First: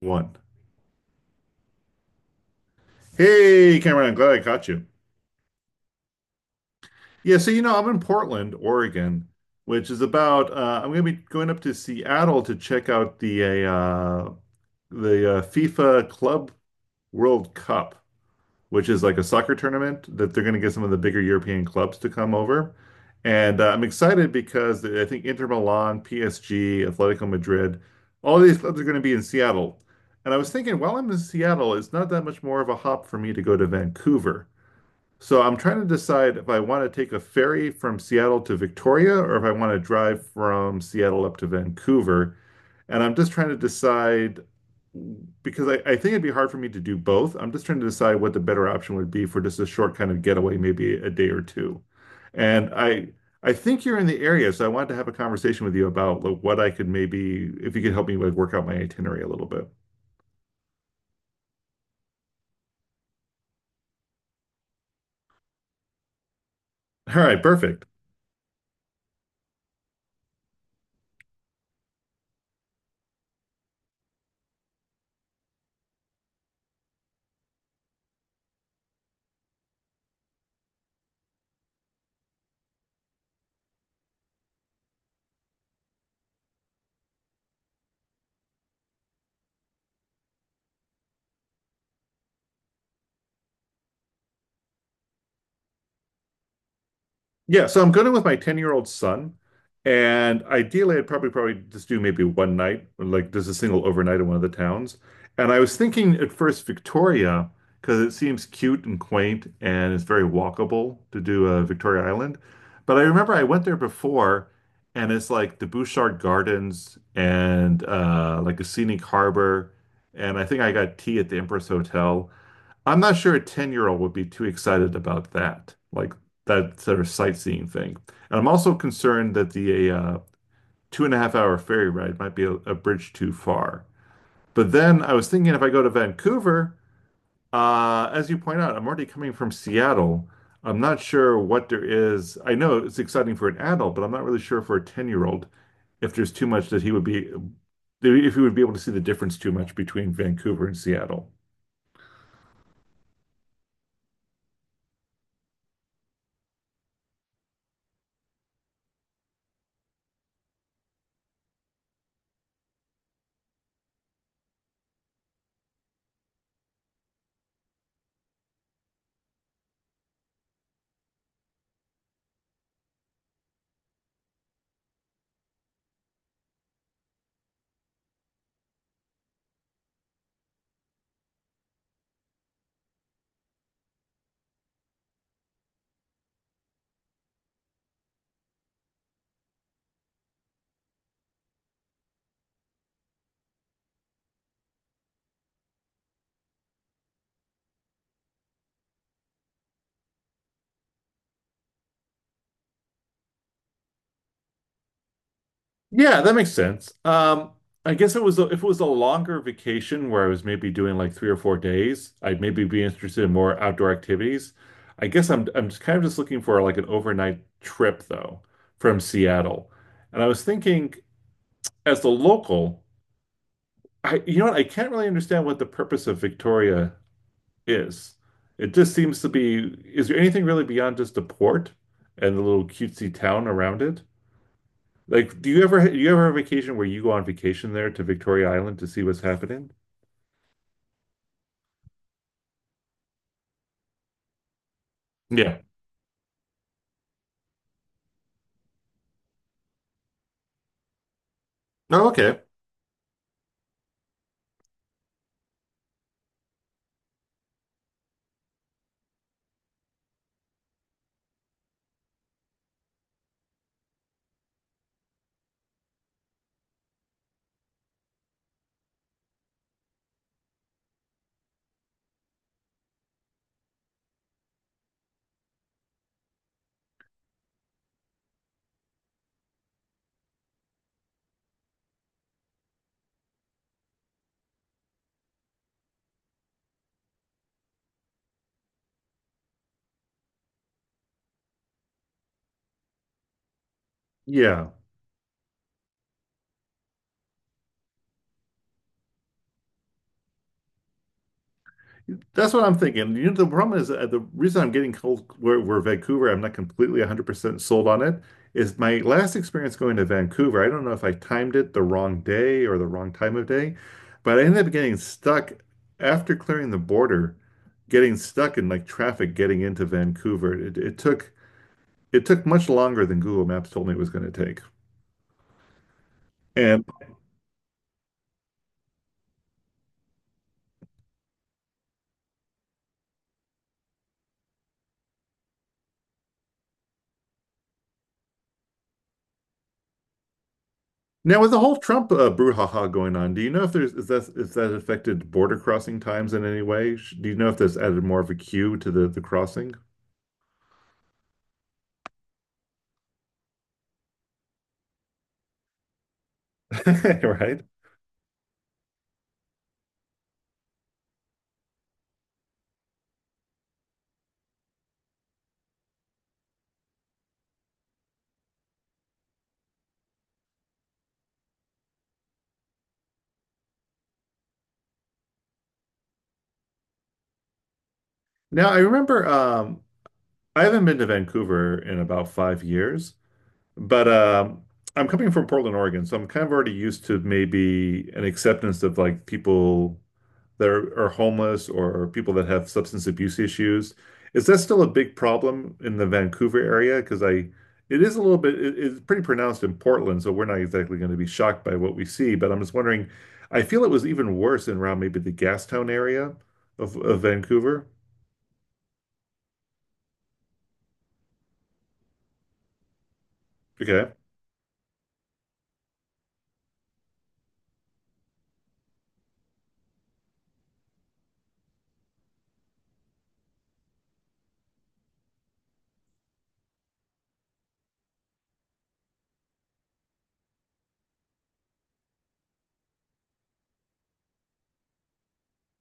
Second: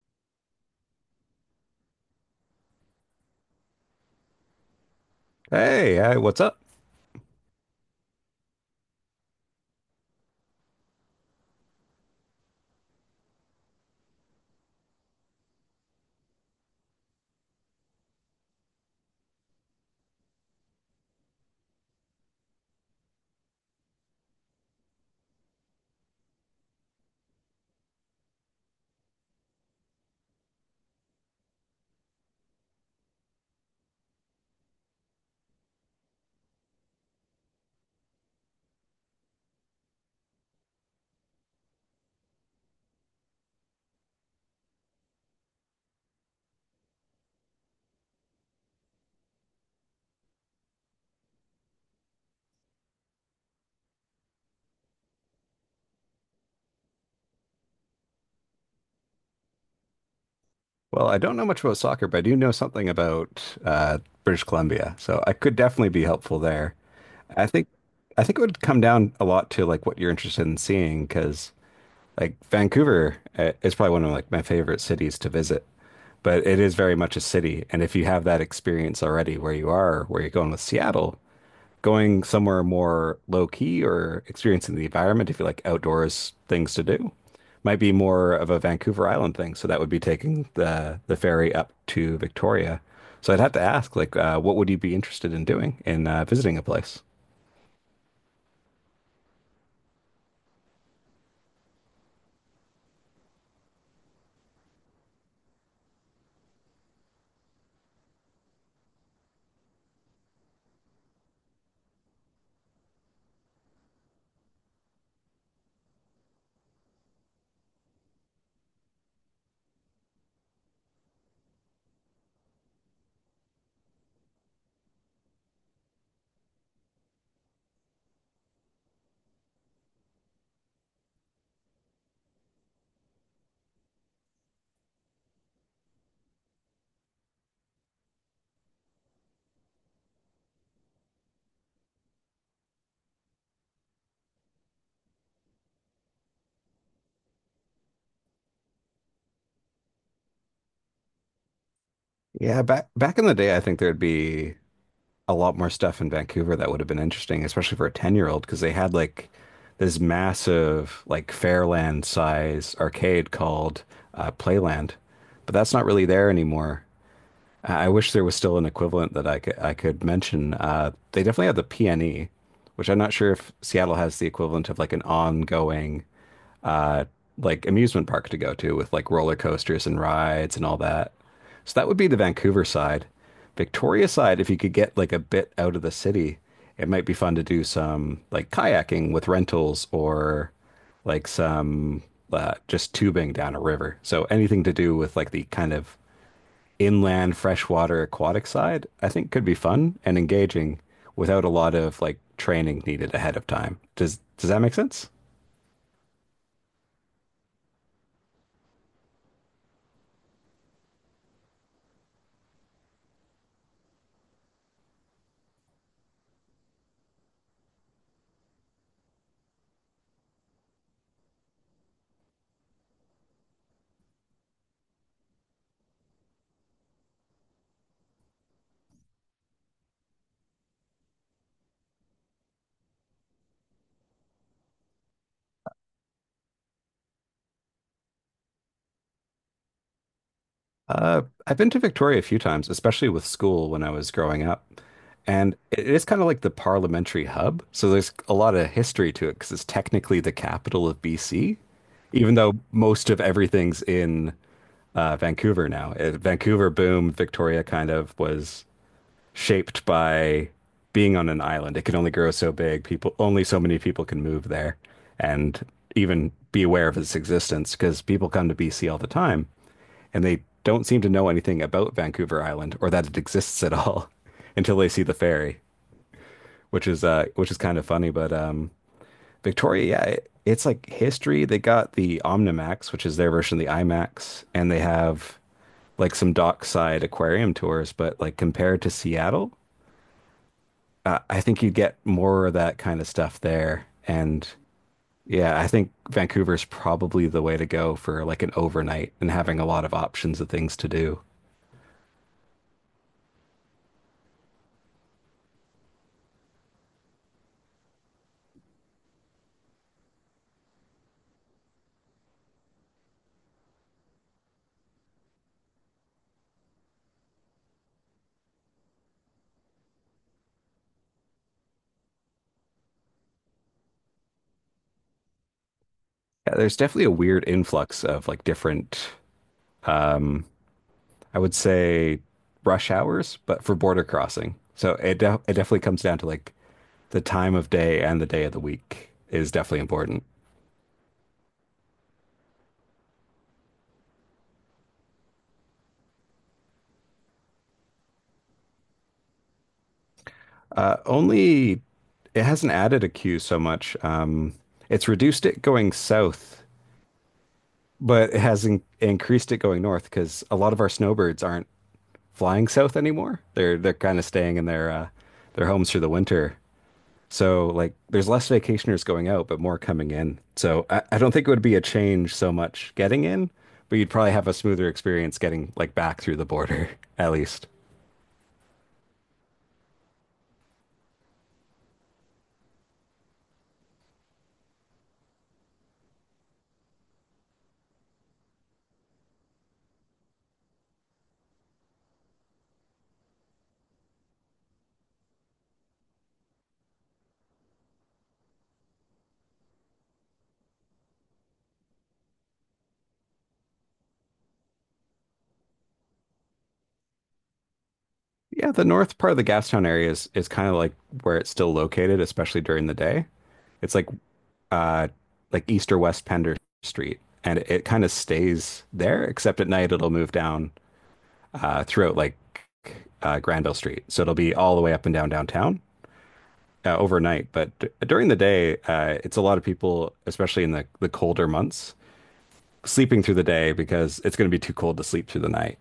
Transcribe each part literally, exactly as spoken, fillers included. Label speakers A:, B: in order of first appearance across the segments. A: One. Hey, Cameron, I'm glad I caught you.
B: Hey, hey, what's up?
A: Yeah, so you know, I'm in Portland, Oregon, which is about uh, I'm going to be going up to Seattle to check out the uh, the uh, FIFA Club World Cup, which is like a soccer tournament that they're going to get some of the bigger European clubs to come over. And uh, I'm excited because I think Inter Milan, P S G, Atletico Madrid, all these clubs are going to be in Seattle. And I was thinking, while I'm in Seattle, it's not that much more of a hop for me to go to Vancouver. So I'm trying to decide if I want to take a ferry from Seattle to Victoria or if I want to drive from Seattle up to Vancouver. And I'm just trying to decide because I, I think it'd be hard for me to do both. I'm just trying to decide what the better option would be for just a short kind of getaway, maybe a day or two. And I I think you're in the area, so I wanted to have a conversation with you about like, what I could maybe if you could help me like work out my itinerary a little bit.
B: Well, I don't know much about soccer, but I do know something about uh, British Columbia, so I could definitely be helpful there.
A: All right,
B: I think
A: perfect.
B: I think it would come down a lot to like what you're interested in seeing, because like Vancouver uh, is probably one of like my favorite cities to visit, but it is very much a city, and if you have that experience already where you are, where you're going with Seattle, going somewhere more low key or experiencing the environment if you like outdoors things to do. Might be more of a Vancouver Island thing, so that would be taking the the ferry up to Victoria. So I'd have to ask, like, uh, what would you be interested in doing in uh, visiting a place?
A: Yeah, so I'm going with my ten-year-old son, and ideally I'd probably probably just do maybe one night, or, like just a single overnight in one of the towns. And I was thinking at first Victoria, because it seems cute and quaint and it's very walkable to do uh, Victoria Island. But I remember I went there before, and it's like the Bouchard Gardens and uh, like a scenic harbor. And I think I got tea at the Empress Hotel. I'm not sure a ten-year-old would be too excited about that, like that sort of sightseeing thing. And I'm also concerned that the uh, two and a half hour ferry ride might be a, a bridge too far. But then I was thinking if I go to Vancouver, uh, as you point out, I'm already coming from Seattle. I'm not sure what there is. I know it's exciting for an adult, but I'm not really sure for a ten-year-old if there's too much that he would be, if he would be able to see the difference too much between Vancouver and Seattle.
B: Yeah, back back in the day, I think there'd be a lot more stuff in Vancouver that would have been interesting, especially for a ten-year-old, because they had like this massive, like Fairland size arcade called uh, Playland, but that's not really there anymore. I wish there was still an equivalent that I could I could mention. Uh, they definitely have the P N E, which I'm not sure if Seattle has the equivalent of like an ongoing uh, like amusement park to go to with like roller coasters and rides and all that. So that would be the Vancouver side. Victoria side, if you could get like a bit out of the city, it might be fun to do some like kayaking with rentals or like some uh, just tubing down a river. So anything to do with like the kind of inland freshwater aquatic side, I think could be fun and engaging without a lot of like training needed ahead of time. Does does that make sense?
A: Yeah, that makes sense. Um, I guess it was a, if it was a longer vacation where I was maybe doing like three or four days, I'd maybe be interested in more outdoor activities. I guess I'm I'm just kind of just looking for like an overnight trip though from Seattle. And I was thinking as a local, I you know what, I can't really understand what the purpose of Victoria is. It just seems to be, is there anything really beyond just the port and the little cutesy town around it? Like, do you ever do you ever have a vacation where you go on vacation there to Victoria Island to see what's happening?
B: Uh, I've been to Victoria a few times, especially with school when I was growing up. And
A: Yeah.
B: it is kind of like the parliamentary hub. So there's a lot of history to it because it's technically the capital of B C,
A: Oh,
B: even
A: okay.
B: though most of everything's in uh, Vancouver now. Uh, Vancouver boom, Victoria kind of was shaped by being on an island. It can only grow so big. People, only so many people can move there and even be aware of its existence because people come to B C all the time and they don't seem to know anything about Vancouver Island or that it exists at all until they see the ferry, which is uh which is kind of funny, but um Victoria, yeah, it, it's like history. They got the Omnimax, which is their version of the IMAX, and they have like some dockside aquarium tours, but like compared to Seattle, I think you get more of that kind of stuff there. And
A: Yeah.
B: yeah, I think Vancouver's probably the way to go for like an overnight and having a lot of options of things to do.
A: That's what I'm thinking. You know, the problem is uh, the reason I'm getting cold where, where Vancouver, I'm not completely one hundred percent sold on it, is my last experience going to Vancouver. I don't know if I timed it the wrong day or the wrong time of day, but I ended up getting stuck after clearing the border, getting stuck in like traffic getting into Vancouver. It, it took it took much longer than Google Maps told me it was going to take.
B: Yeah, there's
A: And
B: definitely a weird influx of like different, I would say, rush hours, but for border crossing. So it de it definitely comes down to like the time of day and the day of the week is definitely important.
A: now, with the whole Trump uh, brouhaha going on, do you know if there's is that is that affected border crossing times in any way? Sh- Do you know if that's added more of a queue to the the crossing?
B: Uh, only it hasn't added a queue so much. Um, it's reduced it going south,
A: Right?
B: but it has in increased it going north because a lot of our snowbirds aren't flying south anymore. They're they're kind of staying in their uh, their homes through the winter. So like there's less vacationers going out, but more coming in. So I, I don't think it would be a change so much getting in, but you'd probably have a smoother experience getting like back through the border at least.
A: Now, I remember um, I haven't been to Vancouver in about five years, but um, I'm coming from Portland, Oregon, so I'm kind of already used to maybe an acceptance of like people. That are, are homeless or people that have substance abuse issues. Is that still a big problem in the Vancouver area? Because I, it is a little bit, it- it's pretty pronounced in Portland, so we're not exactly going to be shocked by what we see. But I'm just wondering, I feel it was even worse in around maybe the Gastown area of, of Vancouver.
B: Yeah, the north part of the Gastown area is is kind of like where it's still located, especially during the day. It's like
A: Okay.
B: uh, like east or west Pender Street, and it, it kind of stays there, except at night it'll move down uh, throughout like uh, Granville Street. So it'll be all the way up and down downtown uh, overnight. But d- during the day, uh, it's a lot of people, especially in the, the colder months, sleeping through the day because it's going to be too cold to sleep through the night.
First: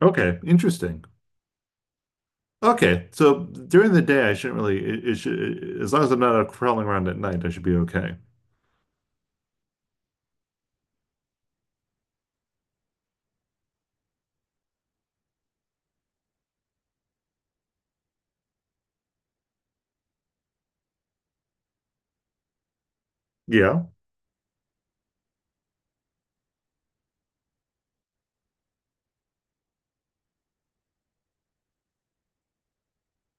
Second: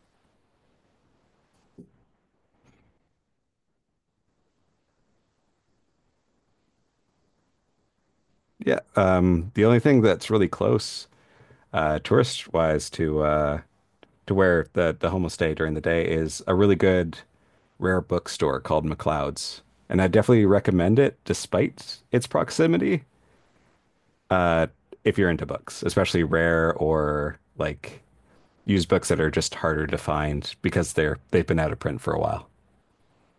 A: Okay. Interesting. Okay. So during the day, I shouldn't really, it, it should, as long as I'm not out prowling around at night, I should be okay.
B: Yeah. Um, the only thing that's really close, uh, tourist wise, to uh, to where the the homestay during the day is a really good rare bookstore called McLeod's, and I definitely recommend it despite its proximity
A: Yeah.
B: if you're into books, especially rare or like used books that are just harder to find because they're they've been out of print for a while.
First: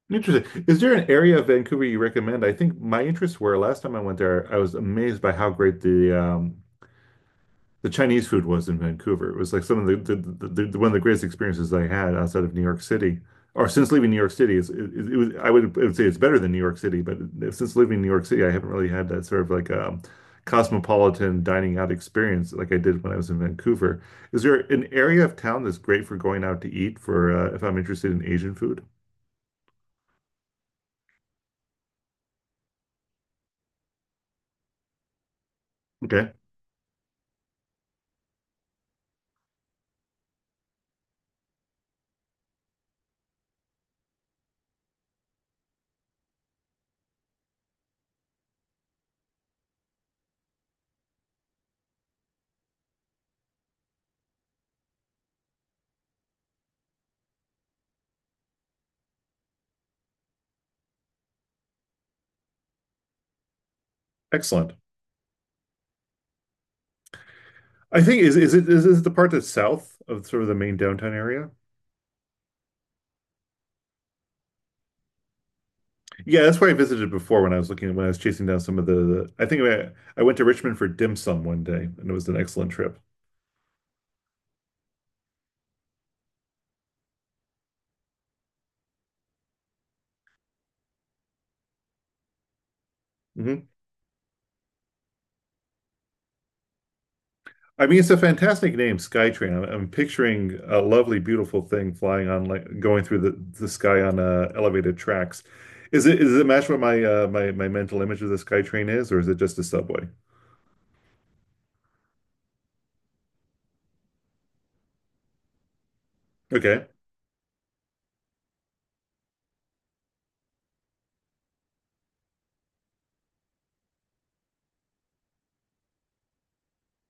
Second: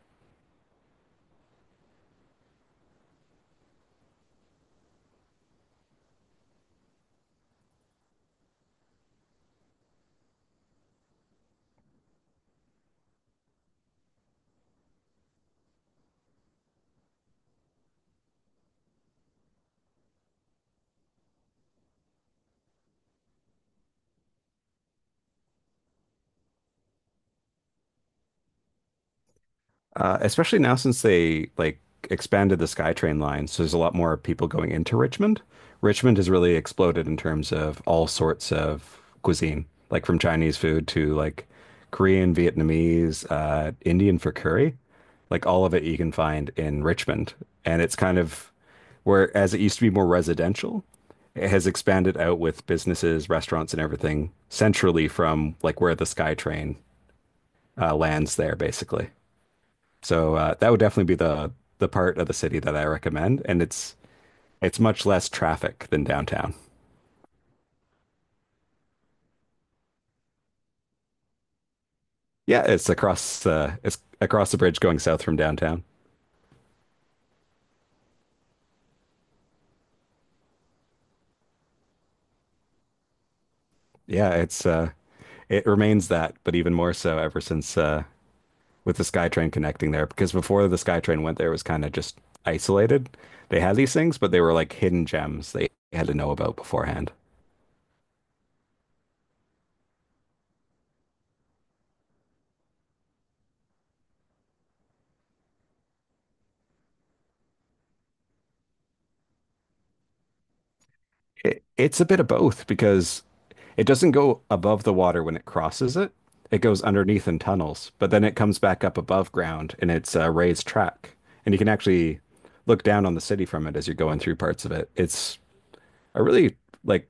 A: Interesting. Is there an area of Vancouver you recommend? I think my interests were last time I went there, I was amazed by how great the um, the Chinese food was in Vancouver. It was like some of the, the, the, the one of the greatest experiences I had outside of New York City, or since leaving New York City. It's, it, it was I would I would say it's better than New York City, but since leaving New York City, I haven't really had that sort of like um, cosmopolitan dining out experience like I did when I was in Vancouver. Is there an area of town that's great for going out to eat for uh, if I'm interested in Asian food?
B: Uh, especially now since they like expanded the SkyTrain line, so there's a lot more people going into Richmond. Richmond has
A: Okay.
B: really exploded in terms of all sorts of cuisine, like from Chinese food to like Korean, Vietnamese, uh, Indian for curry. Like all of it you can find in Richmond. And it's kind of where, as it used to be more residential, it has expanded out with businesses, restaurants, and everything centrally from like where the SkyTrain uh, lands there, basically. So uh, that would definitely be the the part of the city that I recommend, and it's
A: Excellent.
B: it's much less traffic than downtown.
A: I think is is it is this the part that's south of sort of the main downtown area?
B: Yeah, it's across uh, it's across the bridge going south from downtown.
A: Yeah, that's where I visited before when I was looking when I was chasing down some of the. I think I, I went to Richmond for dim sum one day, and it was an excellent trip.
B: Yeah, it's uh, it remains that, but even more so ever since uh, with the SkyTrain connecting there. Because before the SkyTrain went there, it was kind of just isolated. They
A: Hmm.
B: had these things, but they were like hidden gems they had to know about beforehand.
A: I mean, it's a fantastic name, Skytrain. I'm, I'm picturing a lovely, beautiful thing flying on like going through the, the sky on uh, elevated tracks. Is it is it match what my uh, my my mental image of the Skytrain is, or is it just a subway?
B: It, it's a bit of both because it doesn't go above the water when it crosses it. It goes
A: Okay.
B: underneath in tunnels, but then it comes back up above ground and it's a raised track. And you can actually look down on the city from it as you're going through parts of it. It's a really like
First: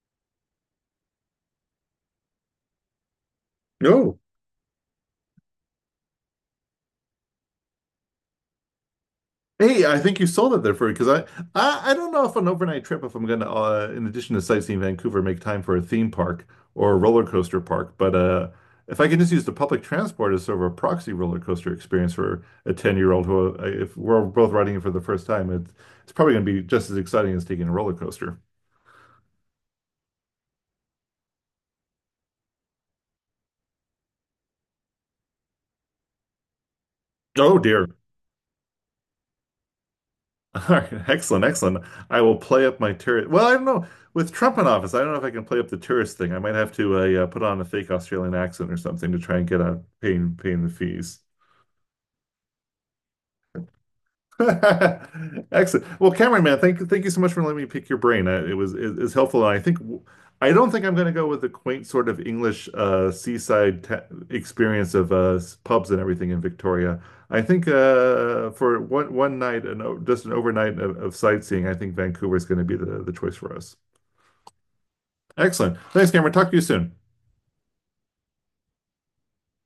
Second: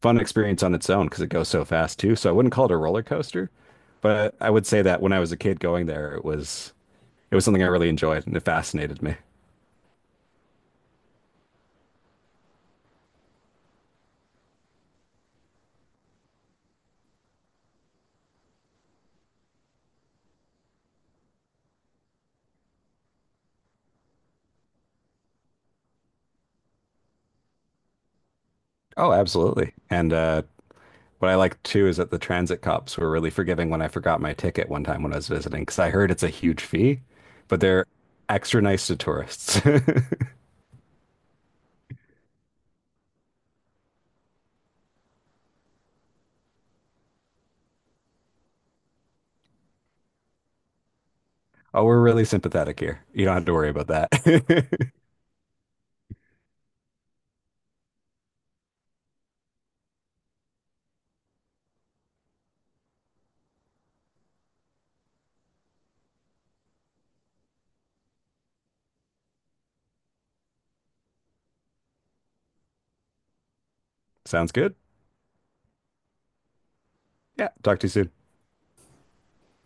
B: fun experience on its own because it goes so fast too. So I wouldn't call it a roller coaster,
A: No.
B: but I would say that when I was a kid going there, it was it was something I really enjoyed and it fascinated me.
A: Hey, I think you sold it there for because I, I I don't know if an overnight trip if I'm gonna uh, in addition to sightseeing Vancouver make time for a theme park or a roller coaster park, but uh if I can just use the public transport as sort of a proxy roller coaster experience for a ten-year-old who uh, if we're both riding it for the first time, it's it's probably gonna be just as exciting as taking a roller coaster.
B: Oh, absolutely. And uh What I like too is that the transit cops were really forgiving when I forgot my ticket one time when I was visiting, because I heard it's a huge fee,
A: Oh
B: but
A: dear.
B: they're extra nice to tourists.
A: All right, excellent, excellent. I will play up my tourist. Well, I don't know. With Trump in office, I don't know if I can play up the tourist thing. I might have to uh, yeah, put on a fake Australian accent or something to try and get out paying paying the fees.
B: Oh, we're really sympathetic here. You don't have to worry about that.
A: Excellent. Well, Cameron, man, thank thank you so much for letting me pick your brain. Uh, It was it, it's helpful. I think I don't think I'm going to go with the quaint sort of English uh, seaside ta experience of uh, pubs and everything in Victoria. I think uh, for one one night and o- just an overnight of, of sightseeing, I think Vancouver is going to be the, the choice for us.
B: Sounds good.
A: Excellent. Thanks, Cameron. Talk to you soon.
B: Yeah, talk to you soon.